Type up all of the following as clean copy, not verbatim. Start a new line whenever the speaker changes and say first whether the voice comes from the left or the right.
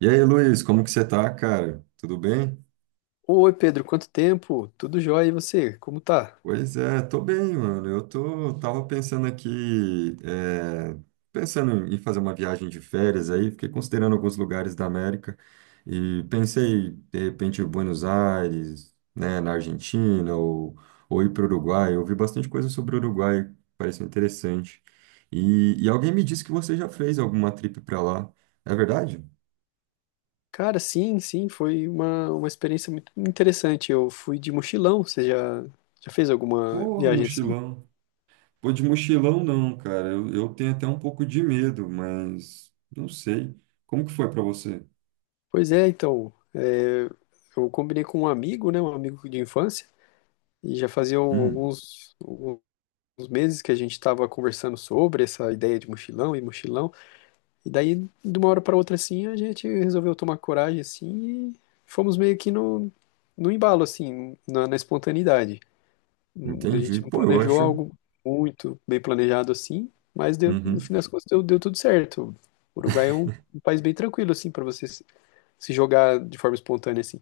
right: E aí, Luiz, como que você tá, cara? Tudo bem?
left: Oi, Pedro, quanto tempo? Tudo jóia e você? Como tá?
right: Pois é, tô bem, mano. Tava pensando aqui, pensando em fazer uma viagem de férias aí, fiquei considerando alguns lugares da América e pensei, de repente, em Buenos Aires, né, na Argentina ou ir para o Uruguai. Eu ouvi bastante coisa sobre o Uruguai, pareceu interessante. E alguém me disse que você já fez alguma trip para lá. É verdade?
left: Cara, sim, foi uma experiência muito interessante. Eu fui de mochilão, você já fez alguma
right: Porra,
left: viagem assim?
right: mochilão. Pô, de mochilão não, cara. Eu tenho até um pouco de medo, mas não sei. Como que foi pra você?
left: Pois é, então, é, eu combinei com um amigo, né, um amigo de infância, e já fazia
right: Hum,
left: alguns meses que a gente estava conversando sobre essa ideia de mochilão, e daí, de uma hora para outra, assim, a gente resolveu tomar coragem, assim, e fomos meio que no embalo, assim, na espontaneidade. A gente
right: entendi.
left: não
right: Pô, eu
left: planejou
right: acho.
left: algo muito bem planejado assim, mas no fim
right: Uhum.
left: das contas deu tudo certo. O Uruguai é um país bem tranquilo assim para você se jogar de forma espontânea assim.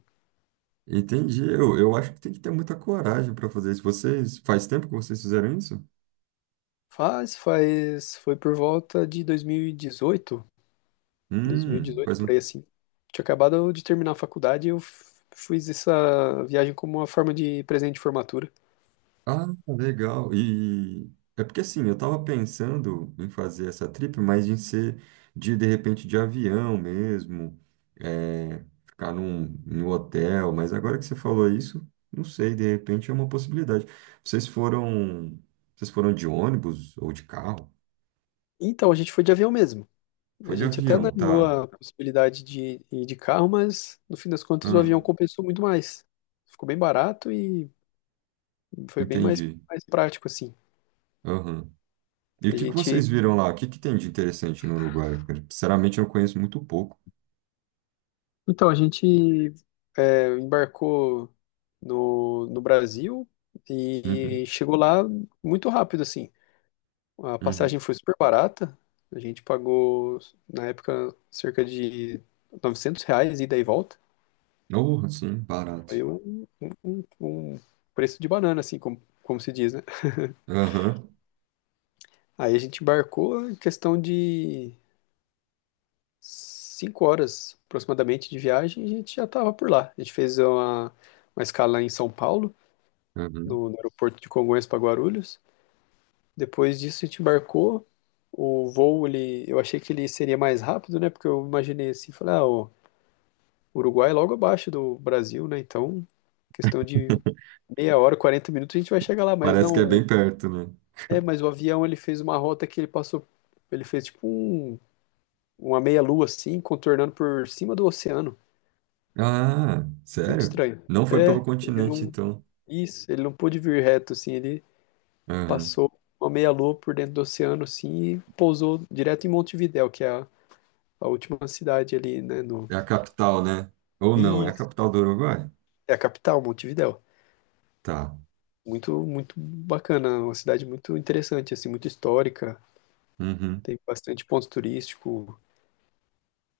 right: Entendi. Eu acho que tem que ter muita coragem para fazer isso. Vocês. Faz tempo que vocês fizeram isso?
left: Foi por volta de 2018, 2018
right: Faz
left: por aí
right: um.
left: assim. Tinha acabado de terminar a faculdade e eu fiz essa viagem como uma forma de presente de formatura.
right: Ah, legal. E é porque assim, eu tava pensando em fazer essa trip, mas em ser de repente de avião mesmo, é, ficar num hotel, mas agora que você falou isso, não sei, de repente é uma possibilidade. Vocês foram, vocês foram de ônibus ou de carro?
left: Então a gente foi de avião mesmo.
right: Foi
left: A
right: de
left: gente até
right: avião,
left: analisou
right: tá.
left: a possibilidade de ir de carro, mas no fim das contas o
right: Ah,
left: avião compensou muito mais. Ficou bem barato e foi bem mais,
right: entendi.
left: mais prático, assim.
right: Aham. E o
left: A
right: que que
left: gente,
right: vocês viram lá? O que que tem de interessante no Uruguai, cara? Sinceramente, eu conheço muito pouco.
left: a gente embarcou no Brasil e
right: Uhum,
left: chegou lá muito rápido, assim. A
right: uhum.
left: passagem foi super barata. A gente pagou, na época, cerca de R$ 900 ida e volta.
right: Oh, sim, barato.
left: Foi um preço de banana, assim, como, como se diz, né?
right: Aham,
left: Aí a gente embarcou em questão de 5 horas aproximadamente de viagem, e a gente já estava por lá. A gente fez uma escala em São Paulo,
right: aham.
left: no aeroporto de Congonhas para Guarulhos. Depois disso a gente embarcou. O voo, ele, eu achei que ele seria mais rápido, né? Porque eu imaginei assim, falei, ah, o Uruguai é logo abaixo do Brasil, né? Então, questão de meia hora, 40 minutos a gente vai chegar lá, mas
right: Parece que é
left: não,
right: bem perto, né?
left: é, mas o avião ele fez uma rota que ele passou, ele fez tipo uma meia-lua assim, contornando por cima do oceano.
right: Ah,
left: Muito
right: sério?
left: estranho.
right: Não foi pelo
left: É, ele
right: continente,
left: não.
right: então.
left: Isso, ele não pôde vir reto, assim, ele
right: Aham.
left: passou uma meia-lua por dentro do oceano, assim, e pousou direto em Montevidéu, que é a última cidade ali, né? No...
right: É a capital, né? Ou não, é a
left: Isso,
right: capital do Uruguai?
left: é a capital, Montevidéu.
right: Tá.
left: Muito bacana, uma cidade muito interessante, assim, muito histórica,
right: Uhum.
left: tem bastante ponto turístico.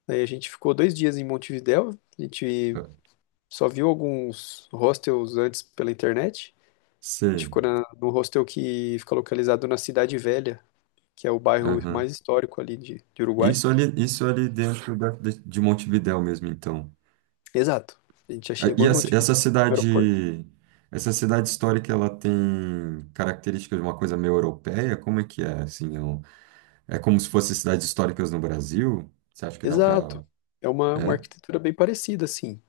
left: Aí a gente ficou dois dias em Montevidéu, a gente
right: Ah,
left: só viu alguns hostels antes pela internet. A gente
right: sei.
left: ficou no hostel que fica localizado na Cidade Velha, que é o bairro mais
right: Aham.
left: histórico ali de Uruguai.
right: Isso ali de Montevidéu mesmo, então.
left: Exato. A gente já
right: Ah, e
left: chegou em Montevideo no aeroporto.
right: essa cidade histórica, ela tem características de uma coisa meio europeia? Como é que é, assim? É como se fossem cidades históricas no Brasil? Você acha que dá pra...
left: Exato. É uma
right: É?
left: arquitetura bem parecida, assim.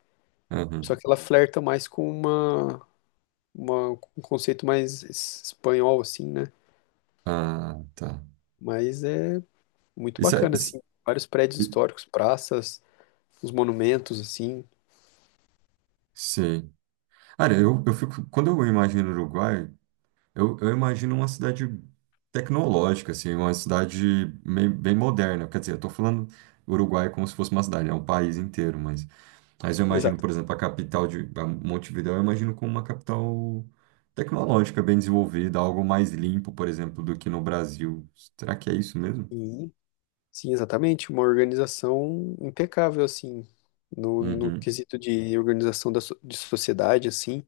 left: Só que ela flerta mais com uma- um conceito mais espanhol, assim, né?
right: Ah, tá.
left: Mas é muito
right: Isso é.
left: bacana, assim. Vários prédios históricos, praças, os monumentos, assim.
right: Sim. Cara, eu fico. Quando eu imagino o Uruguai, eu imagino uma cidade tecnológica, assim, uma bem, moderna. Quer dizer, eu tô falando Uruguai como se fosse uma cidade, é um país inteiro, mas. Mas eu imagino,
left: Exato.
right: por exemplo, a capital de a Montevidéu, eu imagino como uma capital tecnológica, bem desenvolvida, algo mais limpo, por exemplo, do que no Brasil. Será que é isso mesmo?
left: E Sim, exatamente, uma organização impecável, assim, no
right: Uhum.
left: quesito de organização da, de sociedade, assim,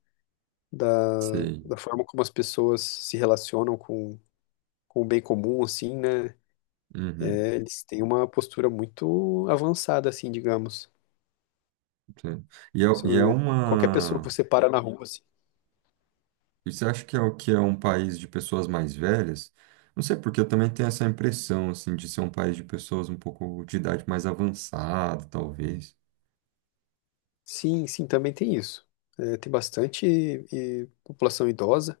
left: da,
right: Sei.
left: da forma como as pessoas se relacionam com o bem comum, assim, né?
right: Uhum.
left: É, eles têm uma postura muito avançada, assim, digamos.
right: Sei. E é,
left: Isso,
right: e é
left: qualquer pessoa que
right: uma.
left: você para na rua, assim.
right: E você acha que é o que é um país de pessoas mais velhas? Não sei, porque eu também tenho essa impressão, assim, de ser um país de pessoas um pouco de idade mais avançada, talvez.
left: Sim, também tem isso. É, tem bastante população idosa,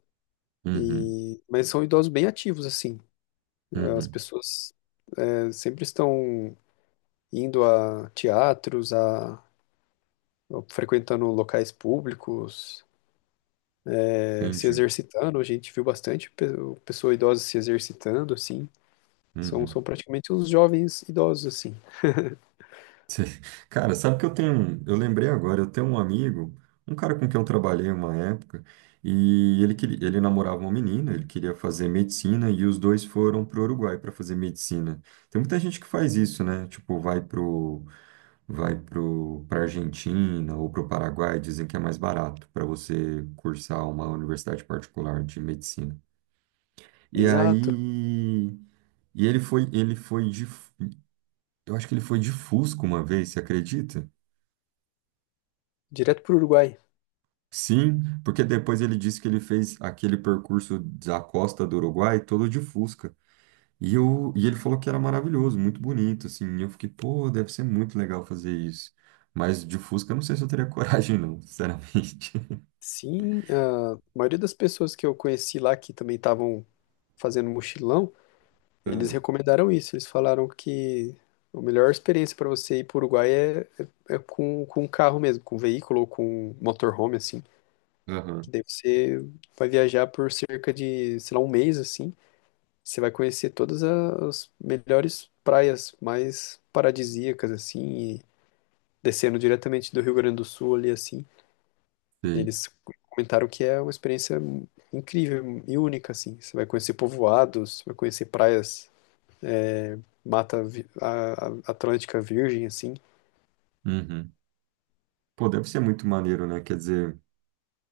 right: Uhum,
left: e, mas são idosos bem ativos, assim. As
right: uhum,
left: pessoas é, sempre estão indo a teatros, a frequentando locais públicos, eh, se
right: entendi.
left: exercitando. A gente viu bastante pessoa idosa se exercitando, assim. São,
right: Uhum.
left: são praticamente os jovens idosos, assim.
right: Cê- Cara, sabe que eu lembrei agora, eu tenho um amigo, um cara com quem eu trabalhei uma época, e ele namorava uma menina, ele queria fazer medicina e os dois foram pro Uruguai para fazer medicina. Tem muita gente que faz isso, né? Tipo, vai para a Argentina ou para o Paraguai, dizem que é mais barato para você cursar uma universidade particular de medicina. E
left: Exato.
right: aí, ele foi de, eu acho que ele foi de Fusca uma vez, você acredita?
left: Direto para o Uruguai.
right: Sim, porque depois ele disse que ele fez aquele percurso da costa do Uruguai todo de Fusca. E ele falou que era maravilhoso, muito bonito, assim. E eu fiquei, pô, deve ser muito legal fazer isso. Mas de Fusca, eu não sei se eu teria coragem, não, sinceramente.
left: Sim, a maioria das pessoas que eu conheci lá que também estavam fazendo mochilão, eles recomendaram isso. Eles falaram que a melhor experiência para você ir para o Uruguai é com um carro mesmo, com um veículo ou com um motorhome, assim.
right: Ah,
left: Que
right: aham.
left: daí você vai viajar por cerca de, sei lá, um mês assim. Você vai conhecer todas as melhores praias mais paradisíacas assim, e descendo diretamente do Rio Grande do Sul ali assim.
right: Sei.
left: Eles comentaram que é uma experiência incrível e única assim. Você vai conhecer povoados, vai conhecer praias, mata Atlântica Virgem assim.
right: Uhum. Pô, deve ser muito maneiro, né? Quer dizer,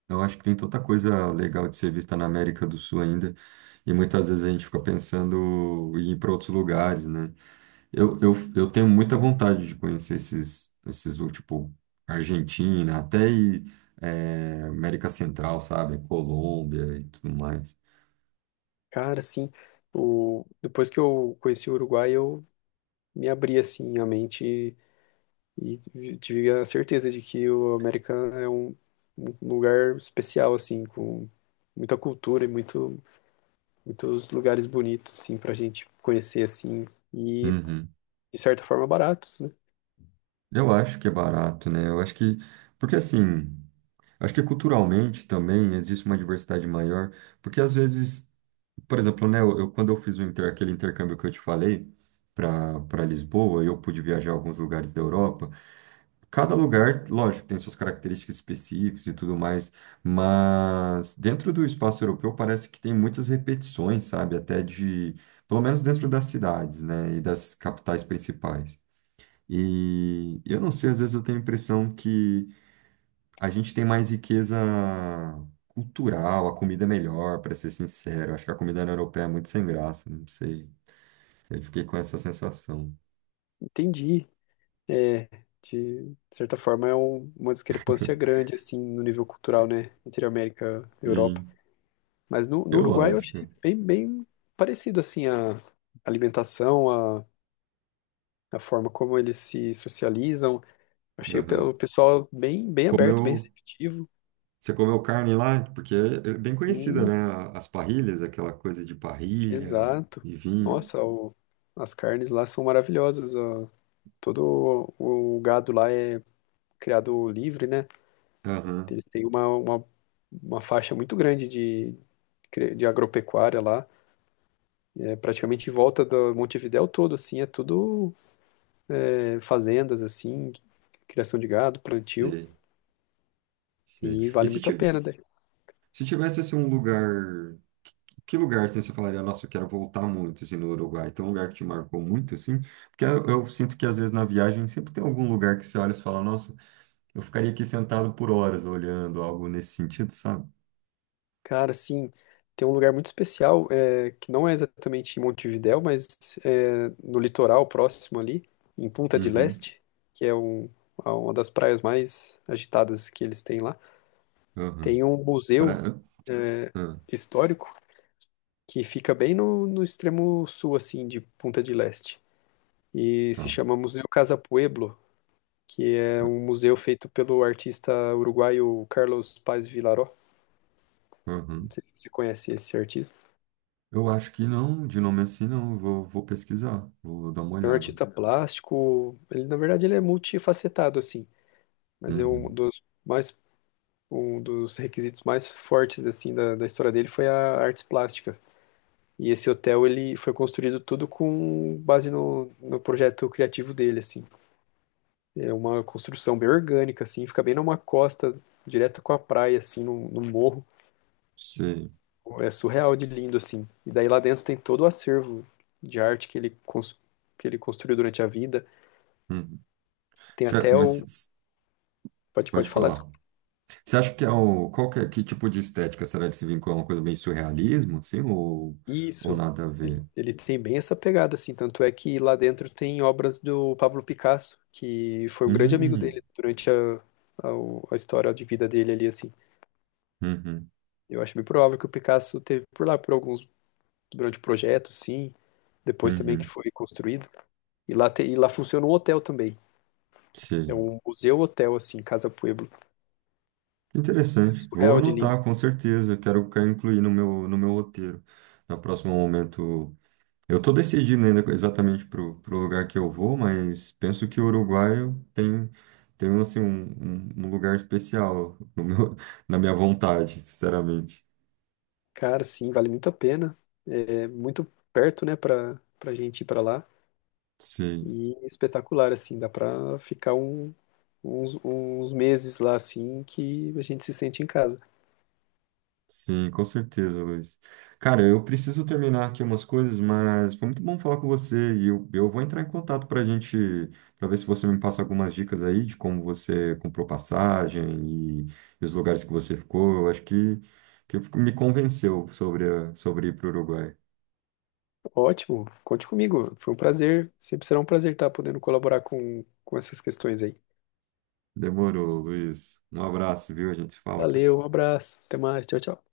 right: eu acho que tem tanta coisa legal de ser vista na América do Sul ainda, e muitas vezes a gente fica pensando em ir para outros lugares, né? Eu tenho muita vontade de conhecer tipo, Argentina, até América Central, sabe? Colômbia e tudo mais.
left: Cara, assim, o depois que eu conheci o Uruguai, eu me abri assim a mente e tive a certeza de que o América é um lugar especial, assim, com muita cultura e muitos lugares bonitos, assim, pra gente conhecer, assim, e
right: Uhum.
left: de certa forma baratos, né?
right: Eu acho que é barato, né? Porque assim, acho que culturalmente também existe uma diversidade maior. Porque às vezes por exemplo, né, quando eu aquele intercâmbio que eu te falei para Lisboa, eu pude viajar a alguns lugares da Europa. Cada lugar, lógico, tem suas características específicas e tudo mais, mas dentro do espaço europeu parece que tem muitas repetições, sabe? Pelo menos dentro das cidades, né, e das capitais principais. E eu não sei, às vezes eu tenho a impressão que a gente tem mais riqueza cultural, a comida é melhor, para ser sincero. Acho que a comida na europeia é muito sem graça, não sei. Eu fiquei com essa sensação.
left: Entendi. É, de certa forma é uma discrepância grande, assim, no nível cultural, né? Entre América e Europa.
right: Sim,
left: Mas no
right: eu
left: Uruguai eu
right: acho,
left: achei
right: cara.
left: bem parecido, assim, a alimentação, a forma como eles se socializam. Achei o
right: Aham.
left: o pessoal bem aberto, bem
right: Comeu,
left: receptivo.
right: você comeu carne lá? Porque é bem conhecida,
left: Bem,
right: né? As parrilhas, aquela coisa de parrilha
left: exato.
right: e vinho.
left: Nossa, as carnes lá são maravilhosas, ó. Todo o gado lá é criado livre, né?
right: Aham,
left: Eles têm uma faixa muito grande de, de agropecuária lá. É praticamente em volta do Montevidéu todo, assim, é tudo é, fazendas, assim, criação de gado, plantio.
right: sei, sei.
left: E
right: E
left: vale
right: se,
left: muito a
right: ti-
left: pena, né?
right: se tivesse assim, um lugar. Que lugar, assim, você falaria, nossa, eu quero voltar muito, assim, no Uruguai? Tem um lugar que te marcou muito, assim? Porque eu sinto que, às vezes, na viagem, sempre tem algum lugar que você olha e fala, nossa, eu ficaria aqui sentado por horas olhando, algo nesse sentido, sabe?
left: Cara, sim, tem um lugar muito especial, é, que não é exatamente em Montevidéu, mas é, no litoral próximo ali, em Punta del
right: Uhum,
left: Este, que é um, uma das praias mais agitadas que eles têm lá.
right: uhum.
left: Tem um
right: Para...
left: museu é,
right: Ah,
left: histórico que fica bem no extremo sul, assim, de Punta del Este. E se
right: tá.
left: chama Museu Casa Pueblo, que é um museu feito pelo artista uruguaio Carlos Paz Vilaró. Não
right: Uhum.
left: sei se você conhece esse artista.
right: Eu acho que não, de nome assim, não. Eu vou, vou pesquisar, vou dar uma
left: É um
right: olhada.
left: artista plástico, ele na verdade ele é multifacetado assim, mas é um
right: Uhum.
left: dos mais um dos requisitos mais fortes assim da história dele foi a artes plásticas. E esse hotel ele foi construído tudo com base no projeto criativo dele assim. É uma construção bem orgânica assim, fica bem numa costa direta com a praia assim, no morro.
right: Sei.
left: É surreal de lindo assim. E daí lá dentro tem todo o acervo de arte que ele construiu durante a vida.
right: Uhum.
left: Tem até
right: Certo, mas
left: o Pode,
right: pode
left: pode falar.
right: falar. Você acha que é um. Que tipo de estética será de se vincular? Uma coisa bem surrealismo, assim? Ou
left: Isso.
right: nada a
left: Ele,
right: ver?
left: ele tem bem essa pegada, assim. Tanto é que lá dentro tem obras do Pablo Picasso, que foi um grande amigo
right: Hum,
left: dele durante a, a história de vida dele ali, assim.
right: uhum,
left: Eu acho bem provável que o Picasso teve por lá por alguns, durante o projeto, sim. Depois também que
right: uhum,
left: foi construído. E lá, e lá funciona um hotel também. É
right: sim.
left: um museu-hotel, assim, Casa Pueblo. É
right: Interessante. Vou
left: surreal de lindo.
right: anotar, com certeza. Quero incluir no meu roteiro. No próximo momento. Eu tô decidindo ainda exatamente pro lugar que eu vou, mas penso que o Uruguai tem, tem assim, um um lugar especial no meu, na minha vontade, sinceramente.
left: Cara, sim, vale muito a pena. É muito perto, né, pra gente ir pra lá.
right: Sim.
left: E espetacular, assim, dá pra ficar uns, uns meses lá, assim, que a gente se sente em casa.
right: Sim, com certeza, Luiz. Cara, eu preciso terminar aqui umas coisas, mas foi muito bom falar com você e eu vou entrar em contato para gente, para ver se você me passa algumas dicas aí de como você comprou passagem e, e os lugares que você ficou. Que me convenceu sobre ir para o Uruguai.
left: Ótimo, conte comigo, foi um prazer, sempre será um prazer estar podendo colaborar com essas questões aí.
right: Demorou, Luiz. Um abraço, viu? A gente se fala, cara.
left: Valeu, um abraço, até mais, tchau, tchau.